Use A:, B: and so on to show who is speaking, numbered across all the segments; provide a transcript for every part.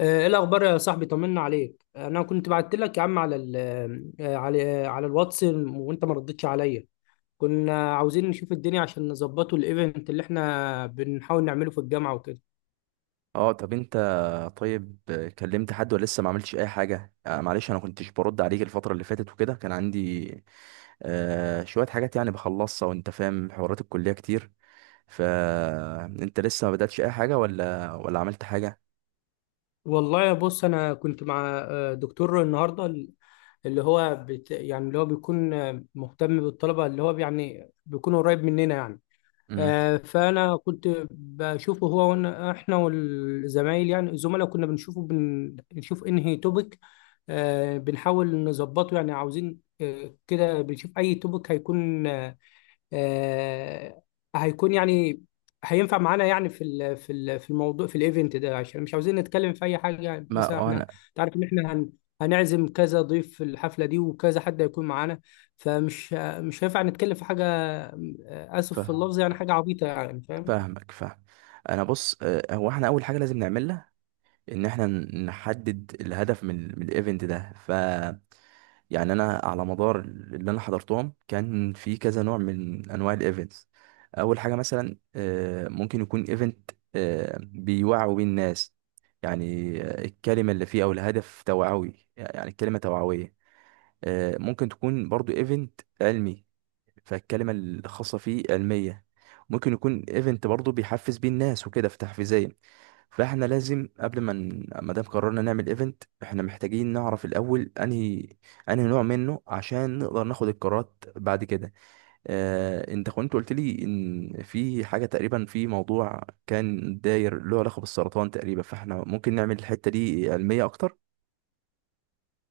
A: ايه الاخبار يا صاحبي؟ طمنا عليك. انا كنت بعت لك يا عم على ال آه، على آه، على الواتس وانت ما ردتش عليا. كنا عاوزين نشوف الدنيا عشان نظبطه الايفنت اللي احنا بنحاول نعمله في الجامعه وكده.
B: اه، طب انت، طيب، كلمت حد ولا لسه ما عملتش اي حاجه؟ آه، معلش، انا كنتش برد عليك الفتره اللي فاتت وكده، كان عندي شويه حاجات يعني بخلصها، وانت فاهم، حوارات الكليه كتير. فانت لسه ما بداتش اي حاجه ولا عملت حاجه؟
A: والله يا بص، انا كنت مع دكتور النهارده، اللي هو يعني اللي هو بيكون مهتم بالطلبه، اللي هو يعني بيكون قريب مننا يعني.
B: امم.
A: فانا كنت بشوفه هو وانا احنا والزمايل، يعني الزملاء كنا بنشوفه، بنشوف انهي توبيك، بنحاول نظبطه. يعني عاوزين كده بنشوف اي توبيك هيكون آه، هيكون يعني هينفع معانا يعني في في الموضوع في الايفنت ده، عشان مش عاوزين نتكلم في اي حاجه. يعني
B: ما
A: مثلا
B: اه
A: احنا
B: انا
A: تعرف ان احنا هنعزم كذا ضيف في الحفله دي وكذا حد هيكون معانا، فمش مش هينفع نتكلم في حاجه، اسف في
B: فاهم،
A: اللفظ، يعني حاجه عبيطه، يعني فاهم.
B: فاهمك. انا بص، هو احنا اول حاجه لازم نعملها ان احنا نحدد الهدف من من الايفنت ده. يعني انا على مدار اللي انا حضرتهم، كان في كذا نوع من انواع الايفنتس. اول حاجه مثلا، ممكن يكون ايفنت بيوعوا بيه الناس، يعني الكلمه اللي فيه او الهدف توعوي، يعني الكلمه توعويه. ممكن تكون برضو ايفنت علمي، فالكلمة الخاصة فيه علمية. ممكن يكون ايفنت برضه بيحفز بيه الناس وكده، في تحفيزيا. فاحنا لازم قبل ما ما دام قررنا نعمل ايفنت، احنا محتاجين نعرف الاول انهي نوع منه، عشان نقدر ناخد القرارات بعد كده. اه، انت كنت قلت لي ان في حاجة تقريبا، في موضوع كان داير له علاقة بالسرطان تقريبا، فاحنا ممكن نعمل الحتة دي علمية اكتر.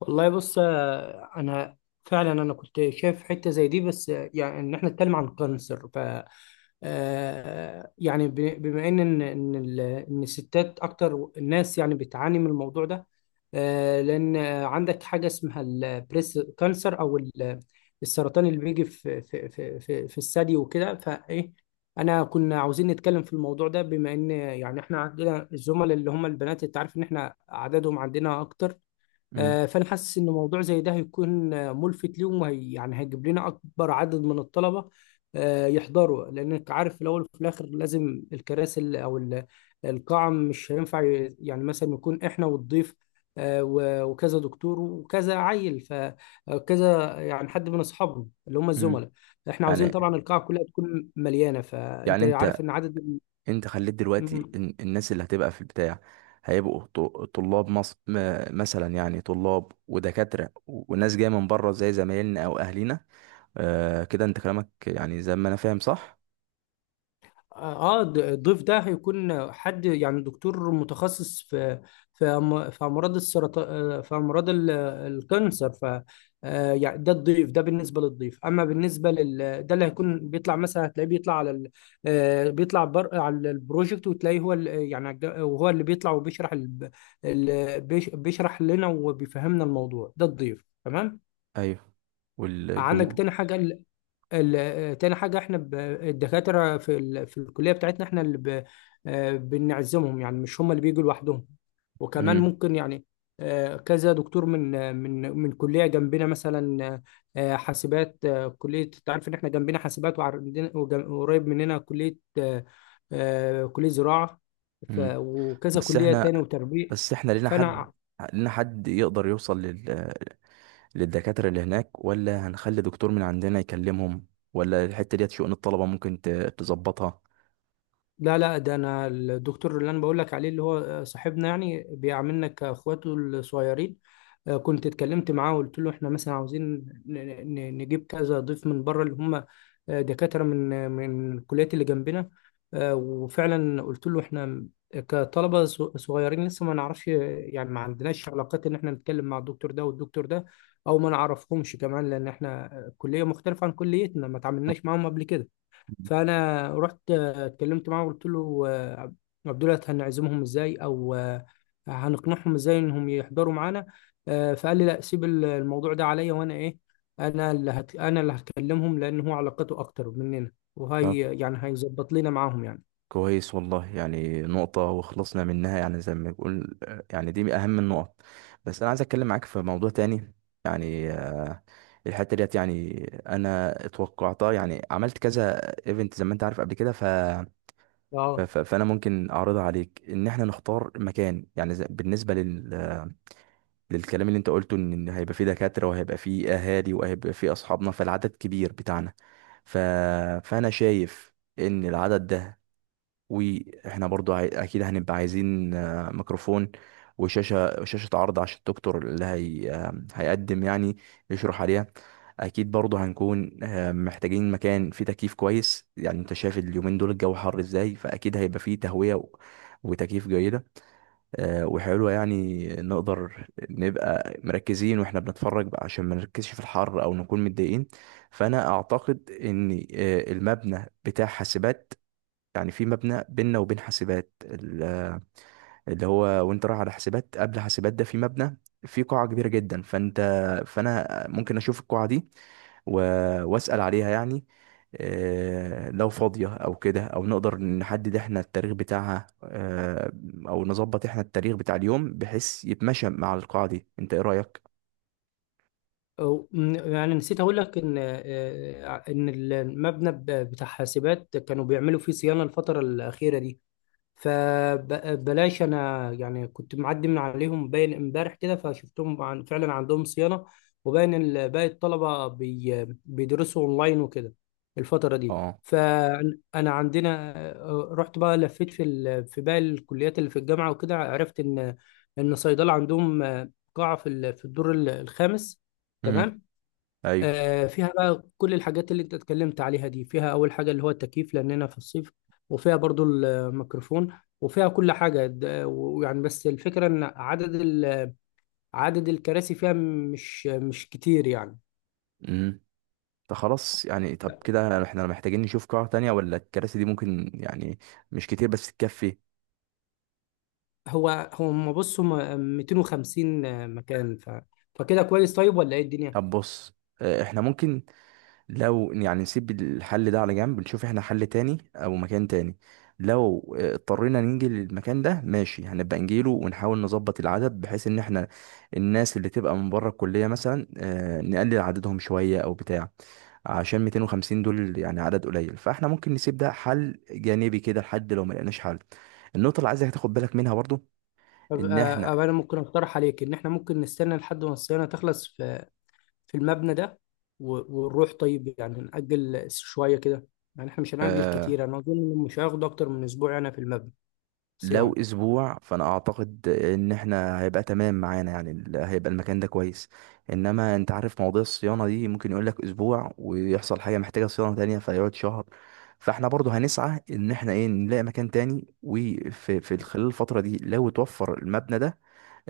A: والله بص، انا فعلا انا كنت شايف حته زي دي، بس يعني ان احنا نتكلم عن الكانسر. ف آه، يعني ب- بما ان إن الستات اكتر الناس يعني بتعاني من الموضوع ده، لان عندك حاجه اسمها البريس كانسر، او السرطان اللي بيجي في الثدي وكده. فايه، انا كنا عاوزين نتكلم في الموضوع ده، بما ان يعني احنا عندنا الزملاء اللي هم البنات، انت عارف ان احنا عددهم عندنا اكتر.
B: مم.
A: فانا حاسس ان موضوع زي ده هيكون ملفت ليهم، وهي يعني هيجيب لنا اكبر عدد من الطلبه يحضروا. لانك عارف في الاول وفي الاخر لازم الكراسي القاعه مش هينفع يعني مثلا يكون احنا والضيف وكذا دكتور وكذا عيل، فكذا يعني حد من اصحابنا اللي هم
B: مم.
A: الزملاء. احنا عاوزين
B: يعني
A: طبعا القاعه كلها تكون مليانه، فانت
B: يعني
A: عارف
B: انت
A: ان
B: انت خليت دلوقتي
A: عدد.
B: الناس اللي هتبقى في البتاع، طلاب مصر، مثلا يعني طلاب ودكاترة وناس جاية من بره زي زمايلنا او اهلينا. آه، كده انت كلامك يعني زي ما انا فاهم، صح؟
A: اه الضيف ده هيكون حد يعني دكتور متخصص في في امراض السرطان، في امراض الكانسر. ف يعني ده الضيف، ده بالنسبه للضيف. اما بالنسبه لل ده، اللي هيكون بيطلع، مثلا هتلاقيه بيطلع على ال... آه، بيطلع بر... على البروجكت، وتلاقيه هو وهو اللي بيطلع وبيشرح بيشرح لنا وبيفهمنا الموضوع ده، الضيف تمام.
B: ايوه،
A: عندك
B: والجمهور؟
A: تاني تاني حاجة، احنا الدكاترة في في الكلية بتاعتنا احنا اللي ب... آه، بنعزمهم، يعني مش هم اللي بيجوا لوحدهم. وكمان
B: امم.
A: ممكن يعني كذا دكتور من من كلية جنبنا، مثلا حاسبات، كلية، انت عارف ان احنا جنبنا حاسبات، وعندنا وقريب مننا كلية كلية زراعة، ف...
B: امم.
A: وكذا
B: بس
A: كلية تاني
B: احنا
A: وتربية.
B: بس احنا
A: فانا
B: لينا حد يقدر يوصل للدكاترة اللي هناك، ولا هنخلي دكتور من عندنا يكلمهم، ولا الحتة ديت شؤون الطلبة ممكن تظبطها؟
A: لا لا، ده انا الدكتور اللي انا بقول لك عليه، اللي هو صاحبنا، يعني بيعاملنا كاخواته الصغيرين. كنت اتكلمت معاه وقلت له احنا مثلا عاوزين نجيب كذا ضيف من بره، اللي هم دكاتره من الكليات اللي جنبنا. وفعلا قلت له احنا كطلبه صغيرين لسه، ما نعرفش يعني، ما عندناش علاقات ان احنا نتكلم مع الدكتور ده والدكتور ده، او ما نعرفهم كمان، لان احنا كليه مختلفه عن كليتنا، ما تعاملناش معاهم قبل كده. فانا رحت اتكلمت معاه وقلت له عبد الله، هنعزمهم ازاي، او هنقنعهم ازاي انهم يحضروا معانا. فقال لي لا، سيب الموضوع ده عليا، وانا ايه، انا انا اللي هكلمهم، لان هو علاقته اكتر مننا، وهي يعني هيظبط لنا معاهم يعني.
B: كويس، والله يعني نقطة وخلصنا منها، يعني زي ما بنقول، يعني دي من أهم النقط. بس أنا عايز أتكلم معاك في موضوع تاني، يعني الحتة ديت يعني أنا اتوقعتها، يعني عملت كذا ايفنت زي ما أنت عارف قبل كده.
A: اه
B: فأنا ممكن أعرضها عليك. إن إحنا نختار مكان، يعني زي، بالنسبة للكلام اللي أنت قلته، إن هيبقى فيه دكاترة وهيبقى فيه أهالي وهيبقى فيه أصحابنا، فالعدد كبير بتاعنا. ف... فأنا شايف إن العدد ده، واحنا برضو اكيد هنبقى عايزين ميكروفون، شاشة عرض عشان الدكتور اللي هي... آه، هيقدم، يعني يشرح عليها. اكيد برضو هنكون محتاجين مكان فيه تكييف كويس. يعني انت شايف اليومين دول الجو حر ازاي، فاكيد هيبقى فيه تهوية وتكييف جيدة وحلوة، يعني نقدر نبقى مركزين واحنا بنتفرج بقى، عشان ما نركزش في الحر او نكون متضايقين. فانا اعتقد ان المبنى بتاع حاسبات، يعني في مبنى بيننا وبين حاسبات، اللي هو وانت رايح على حاسبات، قبل حاسبات ده في مبنى، في قاعة كبيرة جدا. فانا ممكن اشوف القاعة دي و... واسأل عليها، يعني لو فاضية او كده، او نقدر نحدد احنا التاريخ بتاعها، او نظبط احنا التاريخ بتاع اليوم بحيث يتمشى مع القاعة دي. انت ايه رأيك؟
A: يعني نسيت اقول لك ان ان المبنى بتاع حاسبات كانوا بيعملوا فيه صيانة الفترة الأخيرة دي، فبلاش. انا يعني كنت معدي من عليهم باين امبارح كده، فشفتهم عن فعلا عندهم صيانه، وباين باقي الطلبه بيدرسوا اونلاين وكده الفتره دي.
B: اه.
A: فانا عندنا رحت بقى لفيت في في باقي الكليات اللي في الجامعه وكده، عرفت ان ان صيدله عندهم قاعه في الدور الخامس،
B: مم.
A: تمام.
B: ايوه.
A: فيها بقى كل الحاجات اللي انت اتكلمت عليها دي، فيها اول حاجة اللي هو التكييف لاننا في الصيف، وفيها برضو الميكروفون، وفيها كل حاجة. ويعني بس الفكرة ان عدد الكراسي فيها مش كتير يعني.
B: امم. طب خلاص، يعني طب كده احنا محتاجين نشوف قاعة تانية، ولا الكراسي دي ممكن، يعني مش كتير بس تكفي؟
A: هو هو ما بص، هم 250 مكان. ف فكده كويس، طيب، ولا ايه الدنيا؟
B: طب بص، احنا ممكن، لو يعني نسيب الحل ده على جنب، نشوف احنا حل تاني او مكان تاني. لو اضطرينا نيجي للمكان ده ماشي، هنبقى نجيله ونحاول نظبط العدد، بحيث ان احنا الناس اللي تبقى من بره الكلية مثلا نقلل عددهم شوية او بتاع، عشان 250 دول يعني عدد قليل. فاحنا ممكن نسيب ده حل جانبي كده، لحد لو ما لقيناش حل. النقطة اللي عايزك تاخد بالك منها برضو
A: طب
B: ان احنا،
A: أبقى انا ممكن اقترح عليك ان احنا ممكن نستنى لحد ما الصيانة تخلص في في المبنى ده ونروح. طيب يعني نأجل شوية كده، يعني احنا مش هنأجل
B: آه،
A: كتير، انا اظن إنه مش هياخد اكتر من اسبوع انا في المبنى
B: لو
A: صيام.
B: اسبوع فانا اعتقد ان احنا هيبقى تمام معانا، يعني هيبقى المكان ده كويس. انما انت عارف مواضيع الصيانة دي، ممكن يقول لك اسبوع ويحصل حاجة محتاجة صيانة تانية فيقعد شهر. فاحنا برضو هنسعى ان احنا ايه، نلاقي مكان تاني، وفي خلال الفترة دي لو توفر المبنى ده،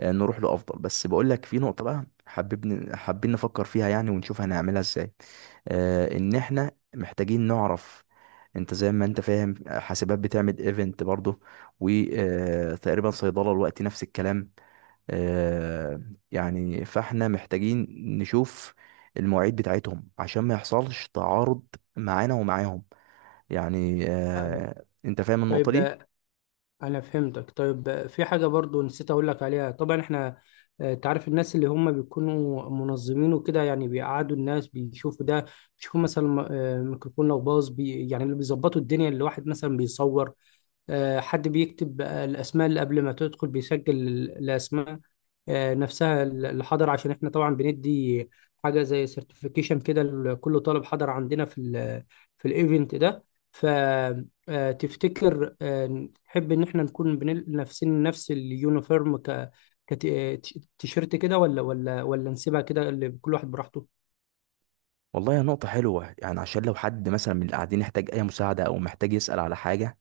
B: نروح له افضل. بس بقول لك، في نقطه بقى حابين نفكر فيها، يعني ونشوف هنعملها ازاي. ان احنا محتاجين نعرف، انت زي ما انت فاهم حاسبات بتعمل ايفنت برضه، وتقريبا صيدله الوقت نفس الكلام. آه، يعني فاحنا محتاجين نشوف المواعيد بتاعتهم عشان ما يحصلش تعارض معانا ومعاهم. يعني
A: آه،
B: انت فاهم النقطه
A: طيب
B: دي؟
A: انا فهمتك. طيب في حاجة برضو نسيت اقول لك عليها، طبعا احنا تعرف الناس اللي هم بيكونوا منظمين وكده، يعني بيقعدوا الناس بيشوفوا ده، بيشوفوا مثلا ميكروفون لو باظ، يعني اللي بيظبطوا الدنيا، اللي واحد مثلا بيصور، حد بيكتب الأسماء اللي قبل ما تدخل بيسجل الأسماء نفسها اللي حضر، عشان احنا طبعا بندي حاجة زي سيرتيفيكيشن كده لكل طالب حضر عندنا في ال في الايفنت ده. فتفتكر تحب ان احنا نكون لابسين نفس اليونيفورم، كتيشيرت كده، ولا نسيبها كده اللي كل واحد براحته.
B: والله يا نقطة حلوة، يعني عشان لو حد مثلا من اللي قاعدين يحتاج أي مساعدة أو محتاج يسأل على حاجة،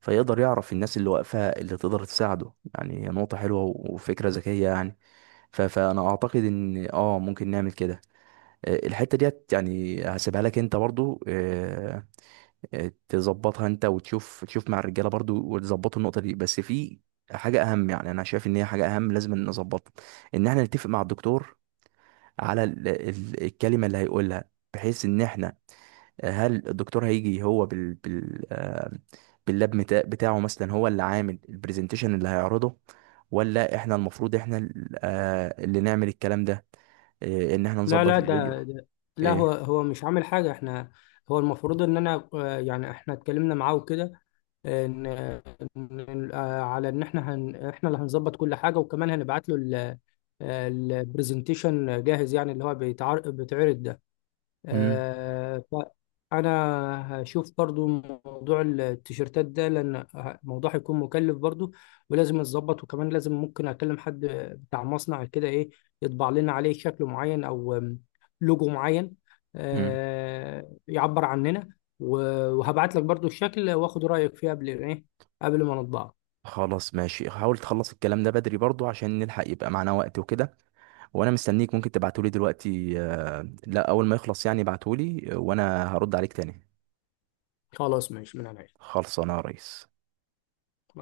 B: فيقدر يعرف الناس اللي واقفة اللي تقدر تساعده. يعني هي نقطة حلوة وفكرة ذكية يعني. فأنا أعتقد إن آه ممكن نعمل كده. الحتة ديت يعني هسيبها لك أنت برضو، تظبطها أنت وتشوف، تشوف مع الرجالة برضو وتظبطوا النقطة دي. بس في حاجة أهم، يعني أنا شايف إن هي حاجة أهم لازم نظبطها، إن إحنا نتفق مع الدكتور على الكلمة اللي هيقولها، بحيث إن إحنا هل الدكتور هيجي هو بتاعه مثلا، هو اللي عامل البرزنتيشن اللي هيعرضه، ولا احنا المفروض احنا اللي نعمل الكلام ده، إيه، ان احنا
A: لا
B: نظبط
A: لا ده,
B: الفيديو؟
A: ده لا، هو
B: ايه.
A: هو مش عامل حاجة احنا، هو المفروض ان انا يعني احنا اتكلمنا معاه وكده ان على ان احنا احنا اللي هنظبط كل حاجة، وكمان هنبعت له البرزنتيشن جاهز، يعني اللي هو بيتعرض ده.
B: امم.
A: آه، فأنا هشوف برضو موضوع التيشيرتات ده، لأن الموضوع هيكون مكلف برضو ولازم أتظبط، وكمان لازم ممكن أكلم حد بتاع مصنع كده، إيه، يطبع لنا عليه شكل معين، أو لوجو معين
B: امم.
A: يعبر عننا. وهبعت لك برضو الشكل وآخد رأيك فيه قبل إيه، قبل ما نطبعه.
B: خلاص ماشي، حاول تخلص الكلام ده بدري برضو عشان نلحق يبقى معانا وقت وكده. وانا مستنيك، ممكن تبعتولي دلوقتي، لا اول ما يخلص يعني ابعتولي، وانا هرد عليك تاني.
A: خلاص ماشي من عينيا.
B: خلصانه يا ريس.